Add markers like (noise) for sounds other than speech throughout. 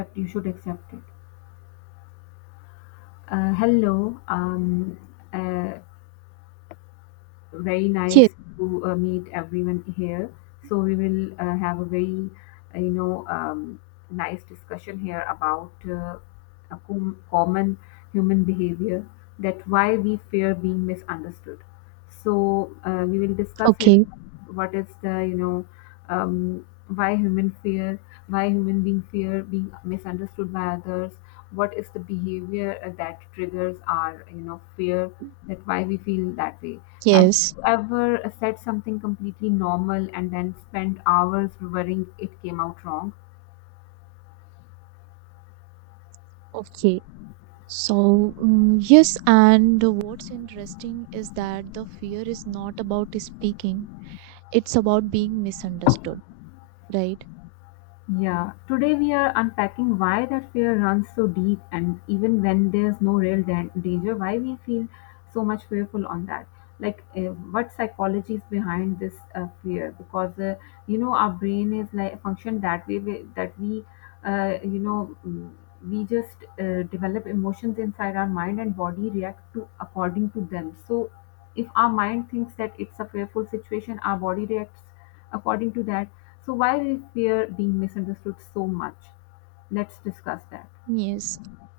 Accept, you should accept it. Hello. um uh, Very nice Yes, to meet everyone here. So we will have a very, uh, you know, um, nice discussion here about a common human behavior, that why we fear being misunderstood. So we will discuss here okay, what is the, um, why human fear, why human being fear being misunderstood by others. What is the behavior that triggers our fear, that why we feel that way? Have yes, ever said something completely normal and then spent hours worrying it came out wrong? okay. So, yes, and what's interesting is that the fear is not about speaking, it's about being misunderstood, right? Yeah, today we are unpacking why that fear runs so deep, and even when there's no real danger, why we feel so much fearful on that. Like, what psychology is behind this fear? Because you know our brain is like function that way we, uh, you know, mm, we just develop emotions inside our mind and body react to according to them. So, if our mind thinks that it's a fearful situation, our body reacts according to that, so why is fear being misunderstood so much? Let's discuss that. Yes,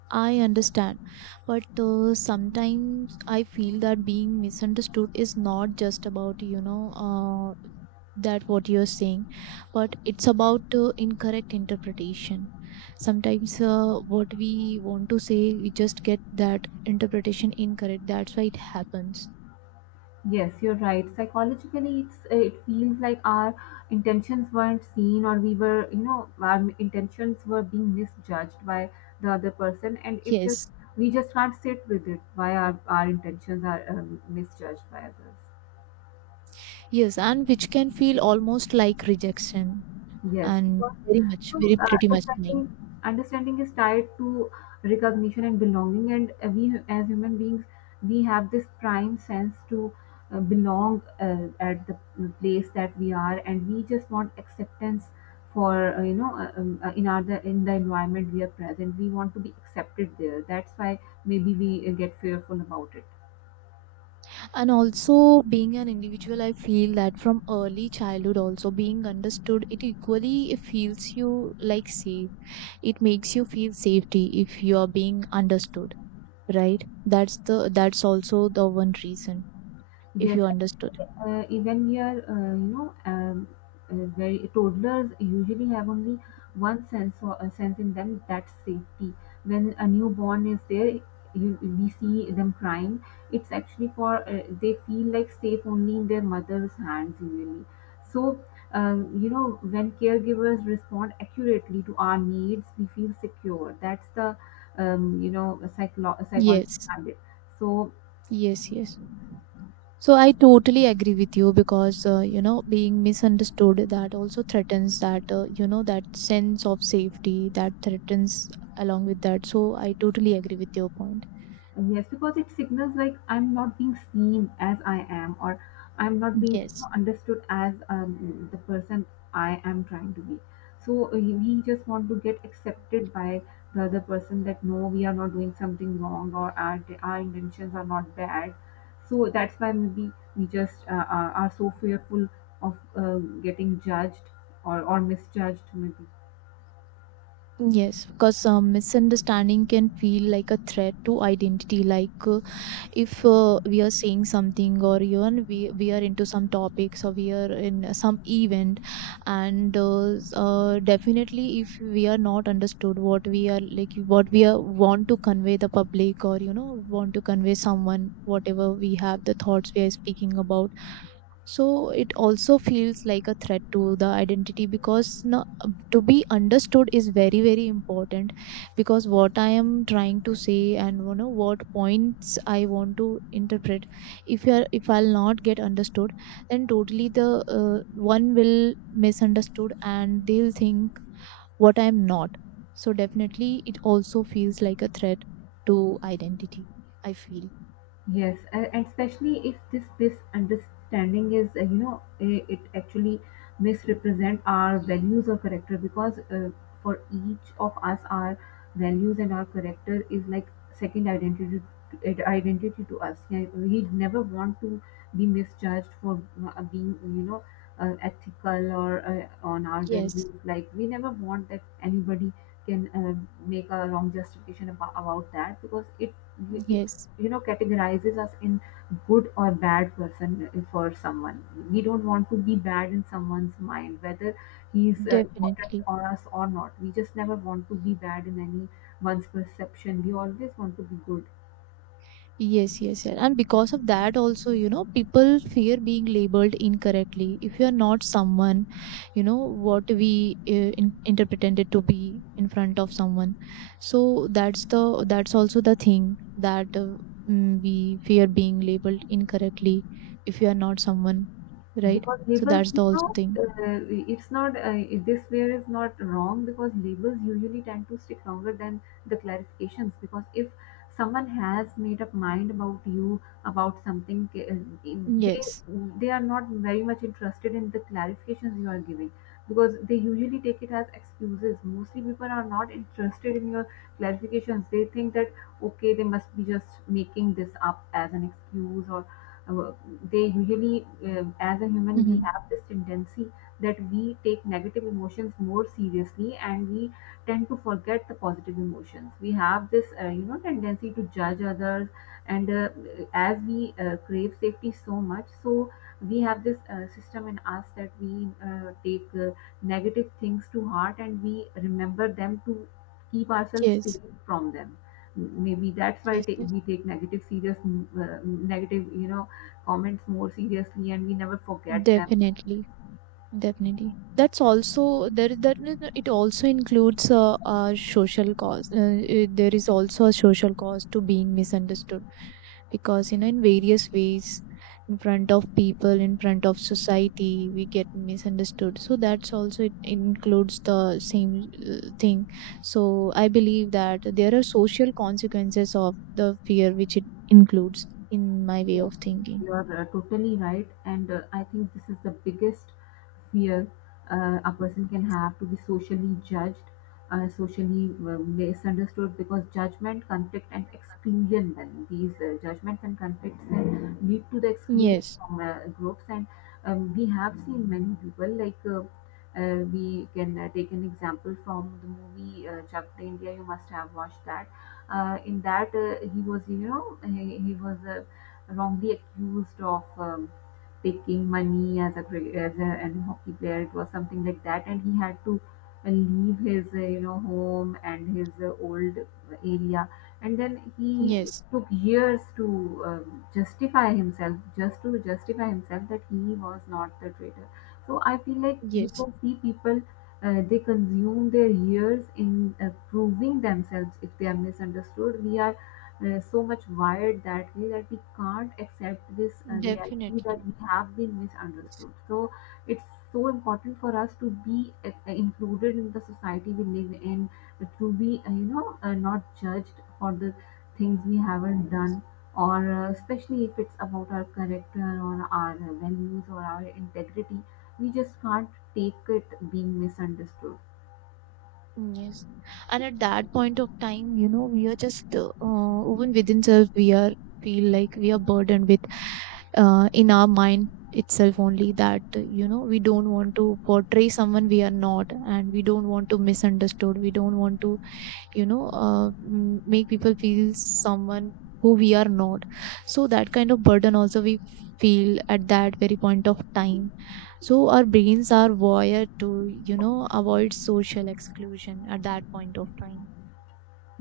I understand. But sometimes I feel that being misunderstood is not just about, you know, that what you're saying, but it's about incorrect interpretation. Sometimes what we want to say, we just get that interpretation incorrect. That's why it happens. Yes, you're right. Psychologically, it's it feels like our intentions weren't seen, or we were, our intentions were being misjudged by the other person, and it just, Yes, we just can't sit with it. Why our intentions are misjudged by others? yes, and which can feel almost like rejection, Yes. and So, very much very uh, pretty much time. understanding understanding is tied to recognition and belonging, and we, as human beings, we have this prime sense to belong at the place that we are, and we just want acceptance for in in the environment we are present. We want to be accepted there. That's why maybe we get fearful about it. And also, being an individual, I feel that from early childhood also, being understood, it equally feels you like safe. It makes you feel safety if you are being understood, right? That's also the one reason, if Yes, you understood. Even your very toddlers usually have only one sense or a sense in them, that's safety. When a newborn is there, we see them crying. It's actually for they feel like safe only in their mother's hands usually. So, when caregivers respond accurately to our needs, we feel secure. That's the psychology Yes, behind it. So, yes, yes. So I totally agree with you, because you know, being misunderstood, that also threatens that, you know, that sense of safety, that threatens along with that. So I totally agree with your point. yes, because it signals like I'm not being seen as I am, or I'm not being, you know, Yes, understood as the person I am trying to be. So we just want to get accepted by the other person that no, we are not doing something wrong, or our intentions are not bad. So that's why maybe we just are so fearful of getting judged, or misjudged, maybe. yes, because misunderstanding can feel like a threat to identity. Like, if we are saying something, or even we are into some topics, or we are in some event, and definitely, if we are not understood what we are, like what we are want to convey the public, or you know, want to convey someone, whatever we have the thoughts we are speaking about, so it also feels like a threat to the identity. Because no, to be understood is very, very important. Because what I am trying to say, and you know, what points I want to interpret, if you are if I'll not get understood, then totally the one will misunderstood, and they'll think what I am not. So definitely, it also feels like a threat to identity, I feel. Yes, and especially if this misunderstanding is, uh, it actually misrepresent our values or character, because for each of us, our values and our character is like second identity identity to us. Yeah, we never want to be misjudged for being, you know, ethical or on our Yes, values. Like, we never want that anybody can make a wrong justification about that, because it yes, you know categorizes us in good or bad person for someone. We don't want to be bad in someone's mind, whether he's important definitely. on us or not. We just never want to be bad in anyone's perception. We always want to be good Yes, yes, yes. And because of that, also, you know, people fear being labeled incorrectly. If you're not someone, you know, what we interpreted it to be in front of someone. So that's also the thing, that we fear being labeled incorrectly if you are not someone, right? because So labels, that's the also thing. It's not this way is not wrong, because labels usually tend to stick longer than the clarifications, because if someone has made up mind about you about something, they Yes. they are not very much interested in the clarifications you are giving, because they usually take it as excuses. Mostly people are not interested in your clarifications. They think that okay, they must be just making this up as an excuse, or uh, they usually, as a human, we Mm-hmm. have this tendency that we take negative emotions more seriously and we tend to forget the positive emotions. We have this tendency to judge others, and as we crave safety so much, so we have this system in us that we take negative things to heart and we remember them to keep ourselves Yes, safe from them. Maybe that's why yes, yes. we take negative serious, negative, you know, comments more seriously and we never forget them. Definitely. Definitely. That's also there. That no, no, it also includes a social cause. There is also a social cause to being misunderstood, because you know, in various ways, in front of people, in front of society, we get misunderstood. So that's also, it includes the same thing. So I believe that there are social consequences of the fear, which it includes in my way Yes, of thinking. you are totally right, and I think this is the biggest fear a person can have, to be socially judged, socially misunderstood, because judgment, conflict, and exclusion. Then these judgments and conflicts then lead to the exclusion Yes. from groups, and we have seen many people like. We can take an example from the movie Chak De India. You must have watched that. In that, he was, you know, he was wrongly accused of taking money as a an hockey player. It was something like that, and he had to leave his home and his old area, and then he Yes. took years to justify himself, just to justify himself that he was not the traitor. So I feel like you Yes. can see people. They consume their years in proving themselves if they are misunderstood. We are so much wired that way that we can't accept this reality that Definitely. we have been Yes. misunderstood. So it's so important for us to be included in the society we live in, to be, not judged for the things we haven't done, or especially if it's about our character or our values or our integrity, we just can't take it being misunderstood. Yes. And at that point of time, you know, we are just, even within self, we are feel like we are burdened with, in our mind itself only, that, you know, we don't want to portray someone we are not, and we don't want to misunderstood. We don't want to, make people feel someone who we are not. So that kind of burden also we feel at that very point of time. So our brains are wired to, avoid social exclusion at that point of time.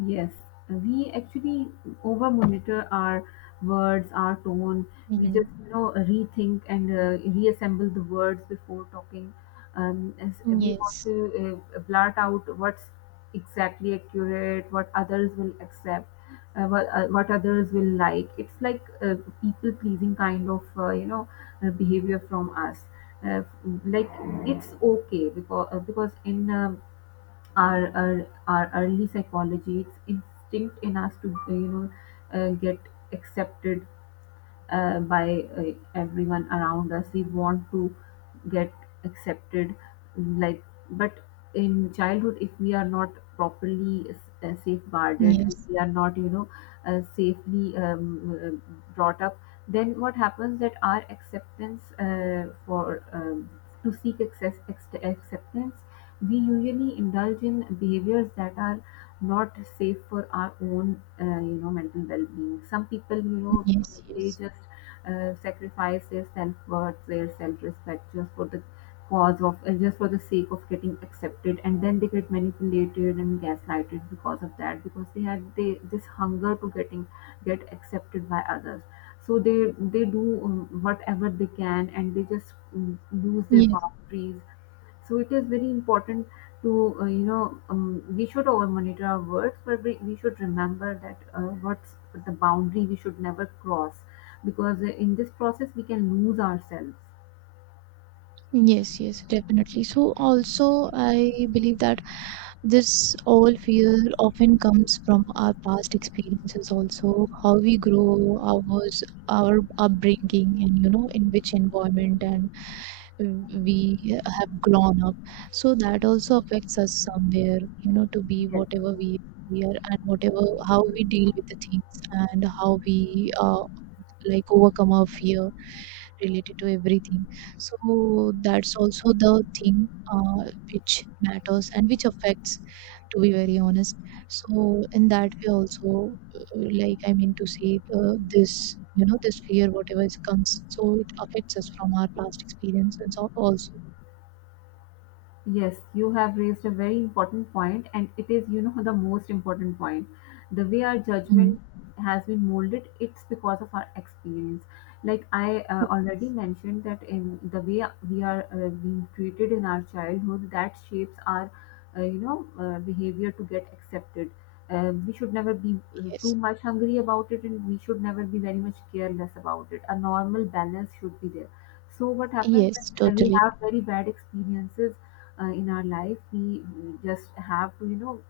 Yes, we actually over monitor our words, our tone. We just, Hmm. you know, rethink and reassemble the words before talking. As we want Yes. to blurt out what's exactly accurate, what others will accept, uh, what others will like. It's like people pleasing kind of, behavior from us. Uh, like, it's okay, because in our early psychology, it's instinct in us to get accepted by everyone around us. We want to get accepted, like, but in childhood, if we are not properly safeguarded and Yes. we are not, you know, safely brought up, then what happens that our acceptance for to seek acceptance, we usually indulge in behaviors that are not safe for our own, mental well-being. Some people, you know, Yes. they Yes. just sacrifice their self-worth, their self-respect just for the cause of, just for the sake of getting accepted, and then they get manipulated and gaslighted because of that, because they have they this hunger to get accepted by others. So they do whatever they can, and they just lose their Yes. boundaries. So it is very important to, we should over monitor our words, but we should remember that what's the boundary we should never cross, because in this process we can lose ourselves. Yes, yes, definitely. So, also, I believe that this all fear often comes from our past experiences, also how we grow, our upbringing, and you know, in which environment, and we have grown up. So that also affects us somewhere, you know, to be Yes. whatever we are, and whatever how we deal with the things, and how we like overcome our fear related to everything. So that's also the thing which matters, and which affects, to be very honest. So in that way also, like I mean to say, this, you know, this fear whatever is comes, so it affects us from our past experience and so also. Yes, you have raised a very important point, and it is, you know, the most important point. The way our Mm. judgment has been molded, it's because of our experience. Like, I already mentioned, that in the way we are being treated in our childhood, that shapes our, behavior to get accepted. We should never be too Yes. much hungry about it, and we should never be very much careless about it. A normal balance should be there. So what happens when Yes, we totally. have very bad experiences? In our life, we just have to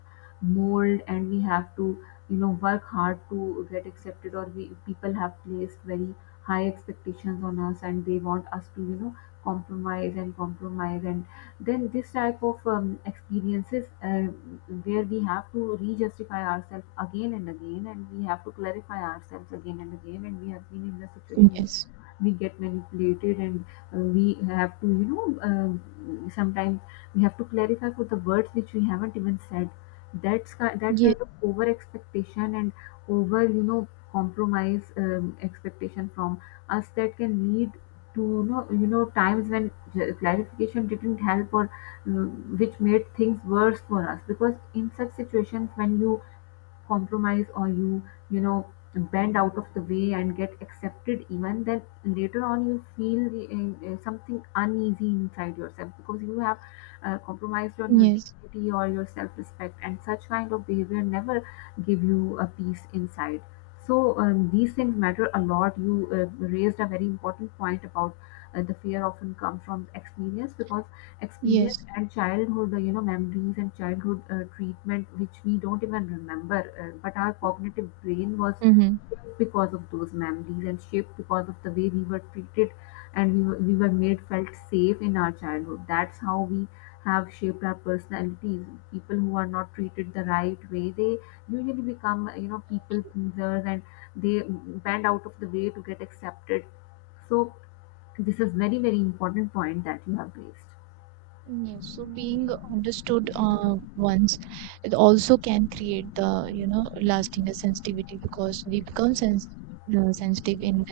mold, and we have to work hard to get accepted, or we people have placed very high expectations on us, and they want us to compromise and compromise, and then this type of experiences where we have to re-justify ourselves again and again, and we have to clarify ourselves again and again, and we have been in the situation Yes. we get manipulated, and we have to sometimes we have to clarify for the words which we haven't even said. That's that kind Yes. of over expectation and over compromise expectation from us that can lead to times when clarification didn't help, or which made things worse for us, because in such situations, when you compromise or you know bend out of the way and get accepted, even then later on you feel something uneasy inside yourself because you have compromised on your Yes. dignity or your self-respect, and such kind of behavior never give you a peace inside. So these things matter a lot. You raised a very important point about the fear often comes from experience, because experience Yes. and childhood memories and childhood treatment which we don't even remember, but our cognitive brain was Mm-hmm. shaped because of those memories, and shaped because of the way we were treated and we were made felt safe in our childhood. That's how we have shaped our personalities. People who are not treated the right way, they usually become people pleasers, and they bend out of the way to get accepted. So this is very very important point that you have raised. Yes, so being understood once, it also can create the, you know, lasting sensitivity, because we become sensitive in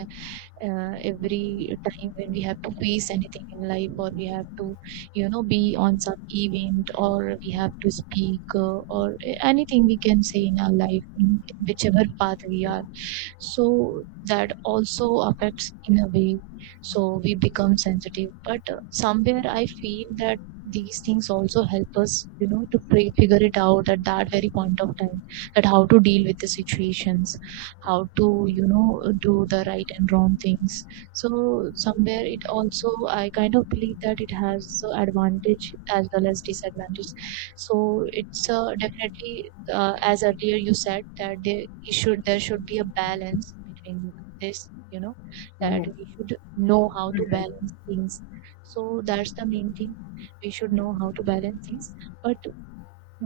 every time when we have to face anything in life, or we have to, you know, be on some event, or we have to speak or anything we can say in our life, in whichever path we are. So that also affects in a way. So we become sensitive, but somewhere I feel that these things also help us, you know, to figure it out at that very point of time, that how to deal with the situations, how to, you know, do the right and wrong things. So somewhere it also, I kind of believe that it has advantage as well as disadvantage. So it's definitely, as earlier you said, that there should be a balance between this, you know, that we should know how to Yes, balance things. So that's the main thing, we should know how to balance things. But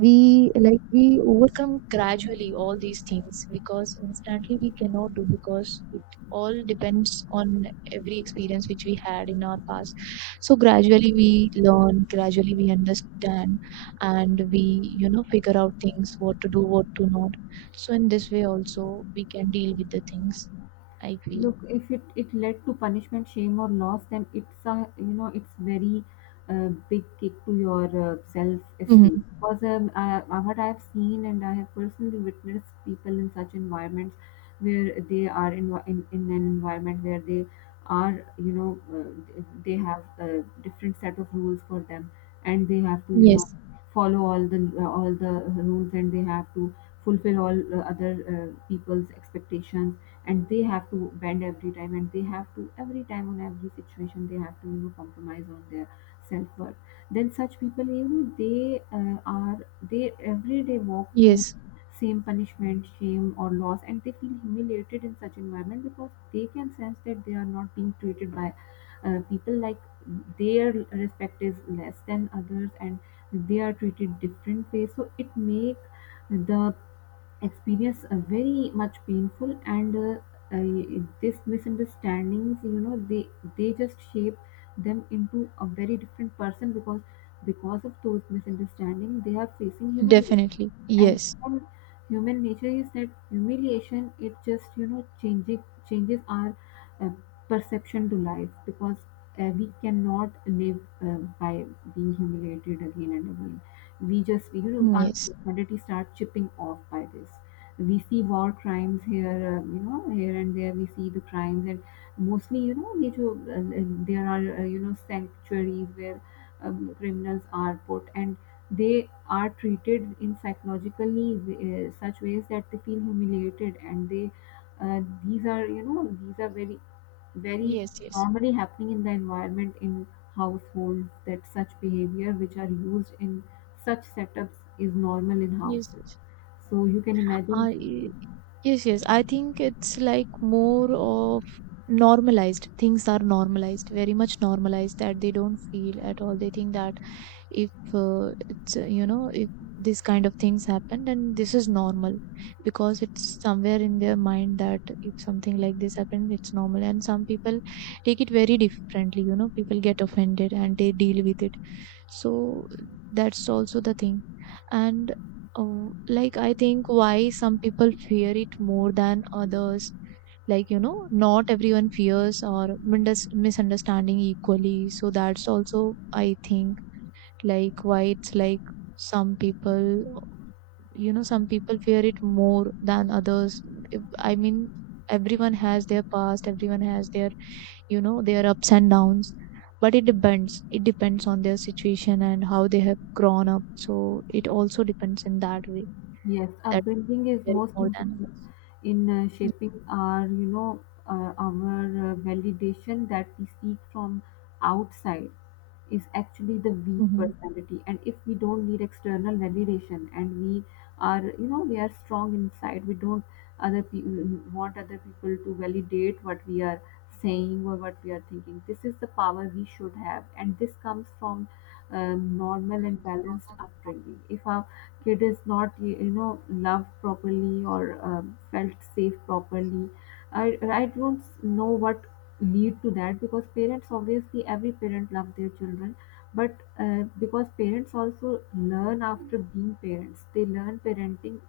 we, like we overcome gradually all these things, because instantly we cannot do, because it all depends on every experience which we had in our past. So gradually we learn, gradually we understand, and we, you know, figure out things, what to do what to not. So in this way also, we can deal with the things, I feel. look, if it it led to punishment, shame or loss, then it's a it's very big kick to your self esteem, Hmm. because what I have seen and I have personally witnessed people in such environments where they are in an environment where they are they have a different set of rules for them, and they have to Yes, follow all the rules, and they have to fulfill all other people's expectations, and they have to bend every time, and they have to every time on every situation they have to compromise on their self-worth. Then such people, they are, they every day walk through yes, same punishment, shame or loss, and they feel humiliated in such environment, because they can sense that they are not being treated by people like their respect is less than others, and they are treated different way, so it make the experience very much painful, and this misunderstandings, they just shape them into a very different person, because of those misunderstandings they are facing humiliation. definitely. And Yes, human, human nature is that humiliation, it just changing changes our uh, perception to life, because we cannot live by being humiliated again and again. We just our yes, humanity start chipping off by this. We see war crimes here, here and there, we see the crimes, and mostly they do, there are sanctuaries where criminals are put, and they are treated in psychologically such ways that they feel humiliated, and they these are these are very yes, normally happening in the environment, in households, that such behavior which are used in such setups is normal in yes, houses. yes. So you can imagine, Uh, y- yes, yes. I think it's like more of normalized. Things are normalized, very much normalized, that they don't feel at all. They think that if it's, you know, if these kind of things happen, then this is normal, because it's somewhere in their mind that if something like this happens, it's normal. And some people take it very differently, you know, people get offended and they deal with it. So that's also the thing. And like I think, why some people fear it more than others, like, you know, not everyone fears or misunderstanding equally. So that's also, I think, like, why it's like, some people, you know, some people fear it more than others. I mean, everyone has their past, everyone has their, you know, their ups and downs, but it depends on their situation, and how they have grown up. So it also depends in that way, yes, that upbringing is fear it most more than important others. in shaping our, our validation that we seek from outside. Is actually the weak Hmm. personality, and if we don't need external validation, and we are we are strong inside, we don't other people want other people to validate what we are saying or what we are thinking. This is the power we should have, and this comes from normal and balanced upbringing. If our kid is not loved properly, or felt safe properly, I don't know what lead to that, because parents obviously every parent loves their children, but because parents also learn after being parents, they learn parenting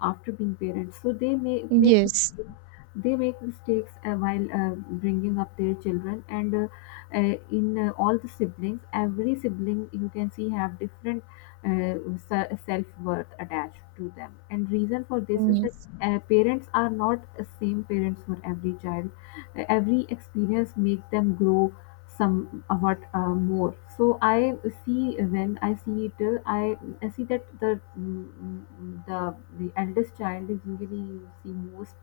after being parents, so they may make Yes, mistakes. They make mistakes while bringing up their children, and in all the siblings, every sibling you can see have different uh, self worth attached to them, and reason for this is that yes, parents are not same parents for every child. Every experience make them grow somewhat more, so I see when I see it, I see that the eldest child is usually the most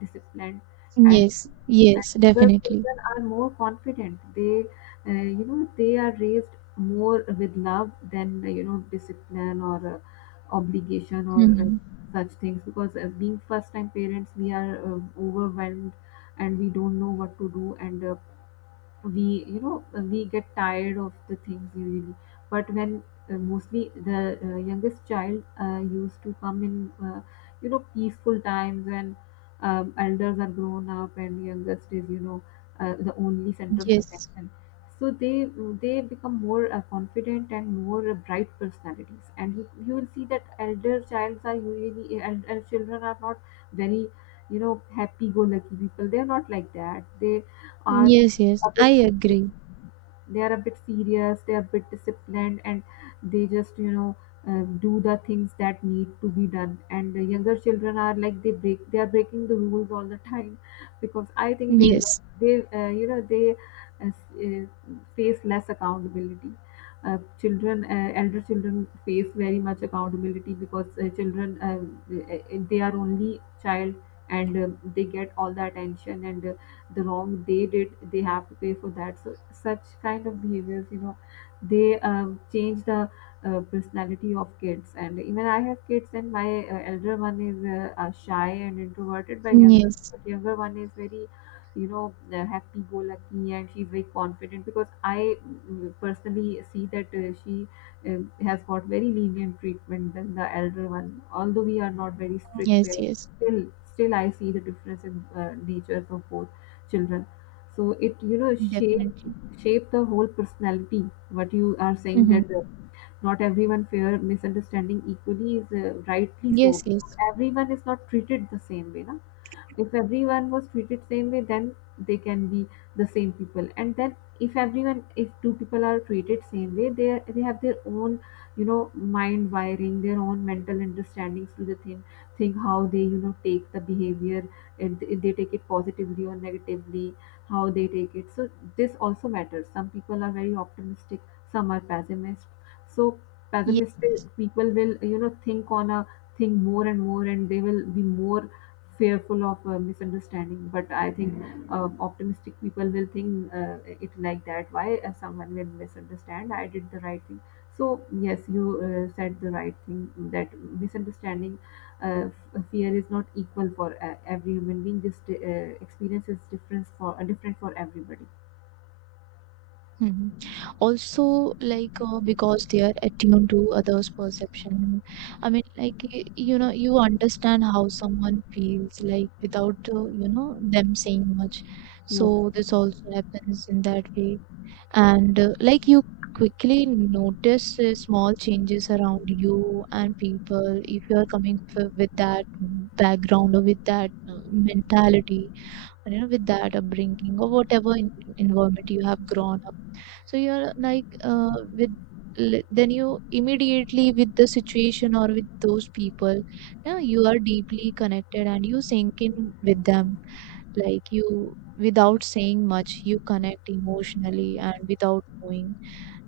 disciplined, and yes, yes, where definitely. children are more confident. They, they are raised more with love than discipline or obligation or Hmm. such things. Because being first-time parents, we are overwhelmed, and we don't know what to do, and we we get tired of the things usually. But when mostly the youngest child used to come in peaceful times, when elders are grown up and youngest is the only center of Yes, attention, so they become more confident and more bright personalities. And you will see that elder childs are usually and children are not very happy go lucky people. They are not like that. They are yes, yes. a bit I serious. agree. They are a bit serious. They are a bit disciplined, and they just do the things that need to be done. And the younger children are like they break. They are breaking the rules all the time, because I think Yes, they they uh, s- uh, face less accountability. Children, elder children face very much accountability, because children, they are only child, and they get all the attention, and the wrong they did they have to pay for that. So such kind of behaviors, they change the personality of kids. And even I have kids, and my elder one is shy and introverted by younger, yes. but younger one is very happy go lucky, and she's very confident, because I personally see that she has got very lenient treatment than the elder one, although we are not very strict Yes, parents. yes, Still, still I see the difference in natures of both children. So it definitely. shape the whole personality. What you are saying Hmm. that not everyone fear misunderstanding equally is rightly so, Yes, because yes, everyone is not treated the same way, na? If everyone was treated same way, then they can be the same people, and then if everyone if two people are treated same way, they have their own mind wiring, their own mental understandings to the thing, how they take the behavior and they take it positively or negatively, how they take it. So this also matters. Some people are very optimistic, some are pessimist. So yes. pessimistic Yes. people will think on a thing more and more, and they will be more fearful of a misunderstanding. But I think optimistic people will think it like that, why someone will misunderstand, I did the right thing. So yes, you said the right thing, that misunderstanding, uh, fear is not equal for every human being. This experience is different for different for everybody. Hmm. Also, like because they are attuned to others' perception. I mean, like, you know, you understand how someone feels, like, without you know, them saying much. So Yes, this also happens in that way, and like you quickly notice small changes around you and people, if you are coming with that background, or with that mentality, you know, with that upbringing, or whatever environment you have grown up. So you're like, then you immediately with the situation or with those people, yeah, you are deeply connected, and you sink in with them. Like, you without saying much, you connect emotionally and without knowing,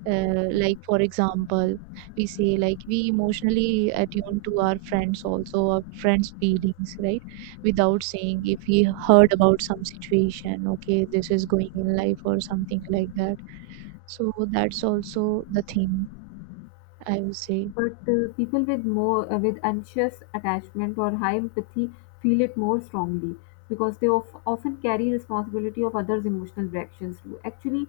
like for example, we say, like we emotionally attune to our friends, also our friends' feelings, right? Without saying, if we heard about some situation, okay, this is going in life or something like that. So that's also the thing, I would say. but people with more with anxious attachment or high empathy feel it more strongly, because they often carry responsibility of others' emotional reactions too. Actually,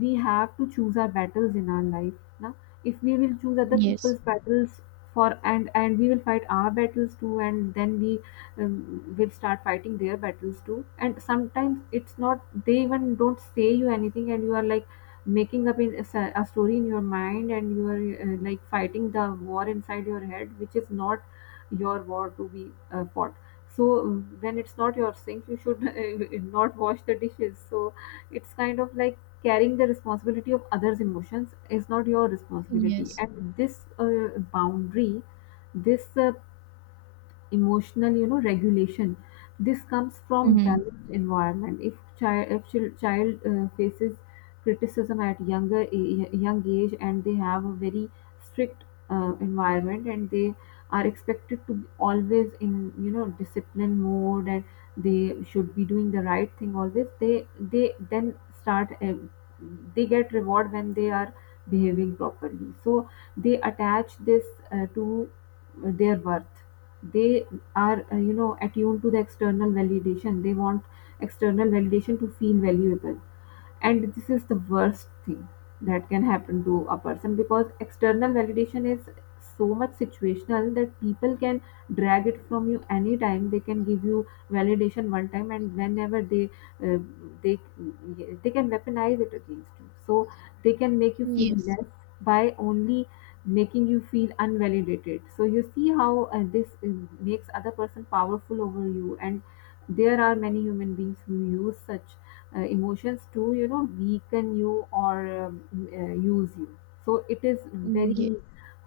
we have to choose our battles in our life. Now, if we will choose other Yes. people's battles for, and we will fight our battles too, and then we um, will start fighting their battles too. And sometimes it's not, they even don't say you anything, and you are like making up in a, a story in your mind, and you are like fighting the war inside your head which is not your war to be fought. So when it's not your sink, you should (laughs) not wash the dishes. So it's kind of like carrying the responsibility of others emotions is not your responsibility. Yes. And this boundary, this emotional regulation, this comes from Mm-hmm. balanced environment. If child if chil- child faces criticism at young age, and they have a very strict environment, and they are expected to be always in discipline mode, and they should be doing the right thing always, they then start they get reward when they are behaving properly, so they attach this to their worth. They are attuned to the external validation. They want external validation to feel valuable, and this is the worst thing that can happen to a person, because external validation is so much situational that people can drag it from you anytime. They can give you validation one time, and whenever uh, they they can weaponize it against you. So they can make you feel Yes. less by only making you feel unvalidated. So you see how this makes other person powerful over you, and there are many human beings who use such emotions to weaken you, or use you. So it is Yes. very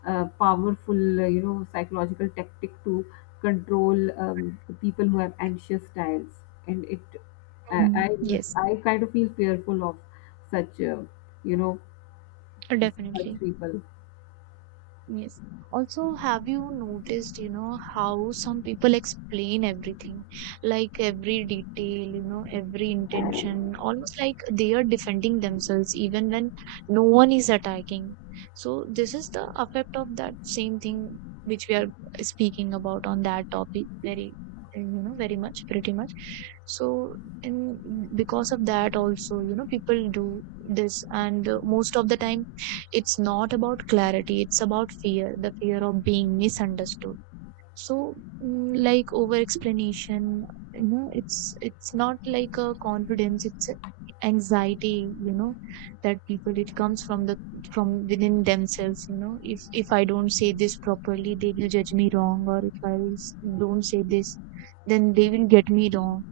powerful psychological tactic to control the people who have anxious styles. And it Mm-hmm. Yes. I kind of feel fearful of such you know such Definitely. people. Yes. Also, have you noticed, you know, how some people explain everything, like every detail, you know, every intention, almost like they are defending themselves even when no one is attacking. So, this is the effect of that same thing which we are speaking about on that topic very, you know, very much, pretty much. So, in because of that, also, you know, people do this, and most of the time, it's not about clarity, it's about fear, the fear of being misunderstood. So, like over explanation, you know, it's not like a confidence, it's a anxiety, you know, that people, it comes from the from within themselves. You know, if I don't say this properly, they will judge me wrong, or if don't say this, then they will get me wrong.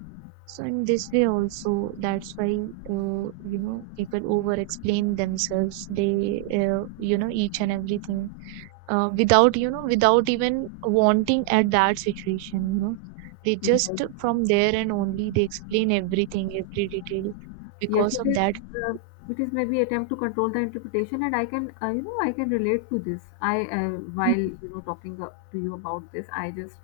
So in this way also, that's why, you know, people over explain themselves. They you know, each and everything, without, without even wanting at that situation. You know, they Yeah, just from there and only they explain everything every detail yes, because it of is. that. Uh, it is maybe attempt to control the interpretation, and I can, I can relate to this. While talking to you about this, I just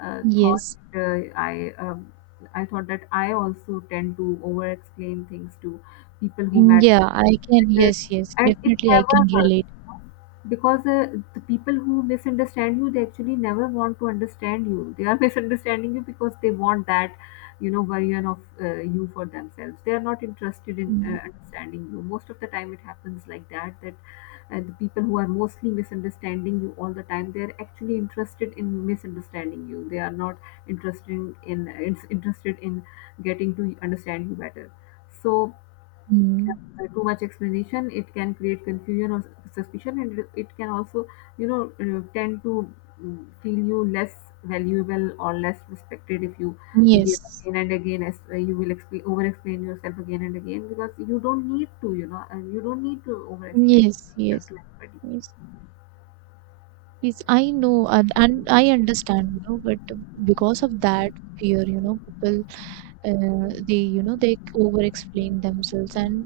thought Yes. uh, I, um, I thought that I also tend to over explain things to people who matter, Yeah, I can. uh, Yes, yes. and it Definitely, I never can hurts, relate. because the people who misunderstand you, they actually never want to understand you. They are (laughs) misunderstanding you because they want that version of you for themselves. They are not interested in Mm, understanding you. Most of the time it happens like that, that the people who are mostly misunderstanding you all the time, they are actually interested in misunderstanding you. They are not interested in, interested in getting to understand you better. So mm. Too much explanation, it can create confusion or suspicion, and it can also you know tend to feel you less valuable or less respected, if you give Yes. again and again, as you will explain over explain yourself again and again, because you don't need to, and you don't need to over explain Yes, yourself yes. to anybody. Yes. Yes, I know, and, I understand, you know, but because of that fear, you know, people, they, you know, they over-explain themselves, and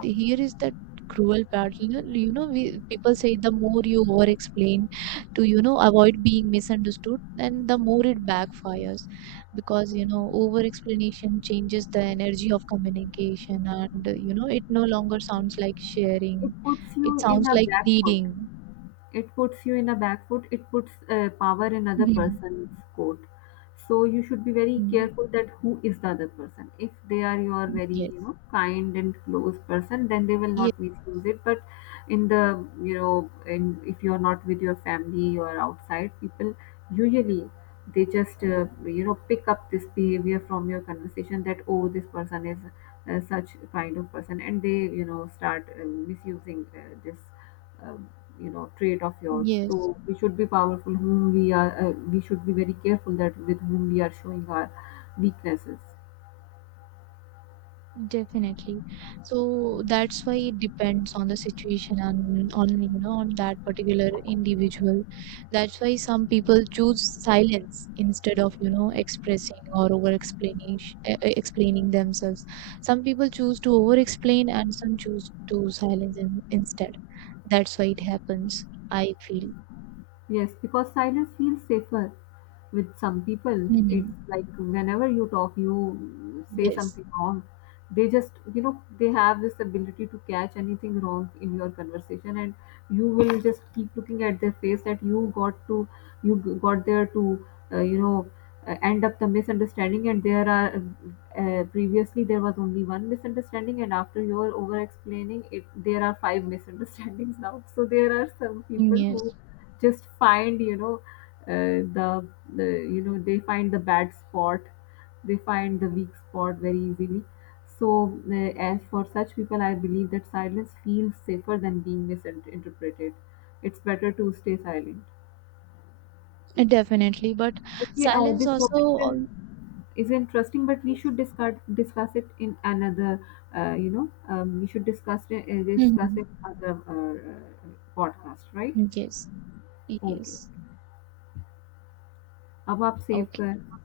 here is that cruel part. You know, we people say, the more you over-explain to, you know, avoid being misunderstood, then the more it backfires, because, you know, over-explanation changes the energy of communication, and you know, it no longer sounds like It sharing; puts it you in sounds a like bad foot, pleading. it puts you in a back foot, it puts power in other Mhm. person's court. So you should be very Mm. careful that who is the other person. If they are your very Yes, kind and close person, then they will yes, not misuse it. But in the in if you are not with your family or outside people, usually they just pick up this behavior from your conversation, that oh this person is such kind of person, and they start misusing this uh, trait of yours. yes, So we should be powerful whom we are, we should be very careful that with whom we are showing our weaknesses. definitely. So that's why it depends on the situation, and on, you know, on that particular individual. That's why some people choose silence instead of, you know, expressing or over explaining themselves. Some people choose to over explain, and some choose to silence, instead. That's why it happens, I feel. Yes, because silence feels safer. With some people, Mhm. it's like whenever you talk you say Yes, something wrong. They just they have this ability to catch anything wrong in your conversation, and you will just keep looking at their face that you got to, got there to uh, you know end up the misunderstanding, and there are previously there was only one misunderstanding, and after your over explaining it there are five (laughs) misunderstandings now. So there are some people who yes, just find uh, the the they find the bad spot, they find the weak spot very easily. So as for such people, I believe that silence feels safer than being misinterpreted. It's better to stay silent. definitely. But Okay, silence this also, topic al- is interesting, but we yes. should discuss it in another we should discuss it Mhm. Other podcast, right? Yes. Okay. Yes. अब आप save Okay. कर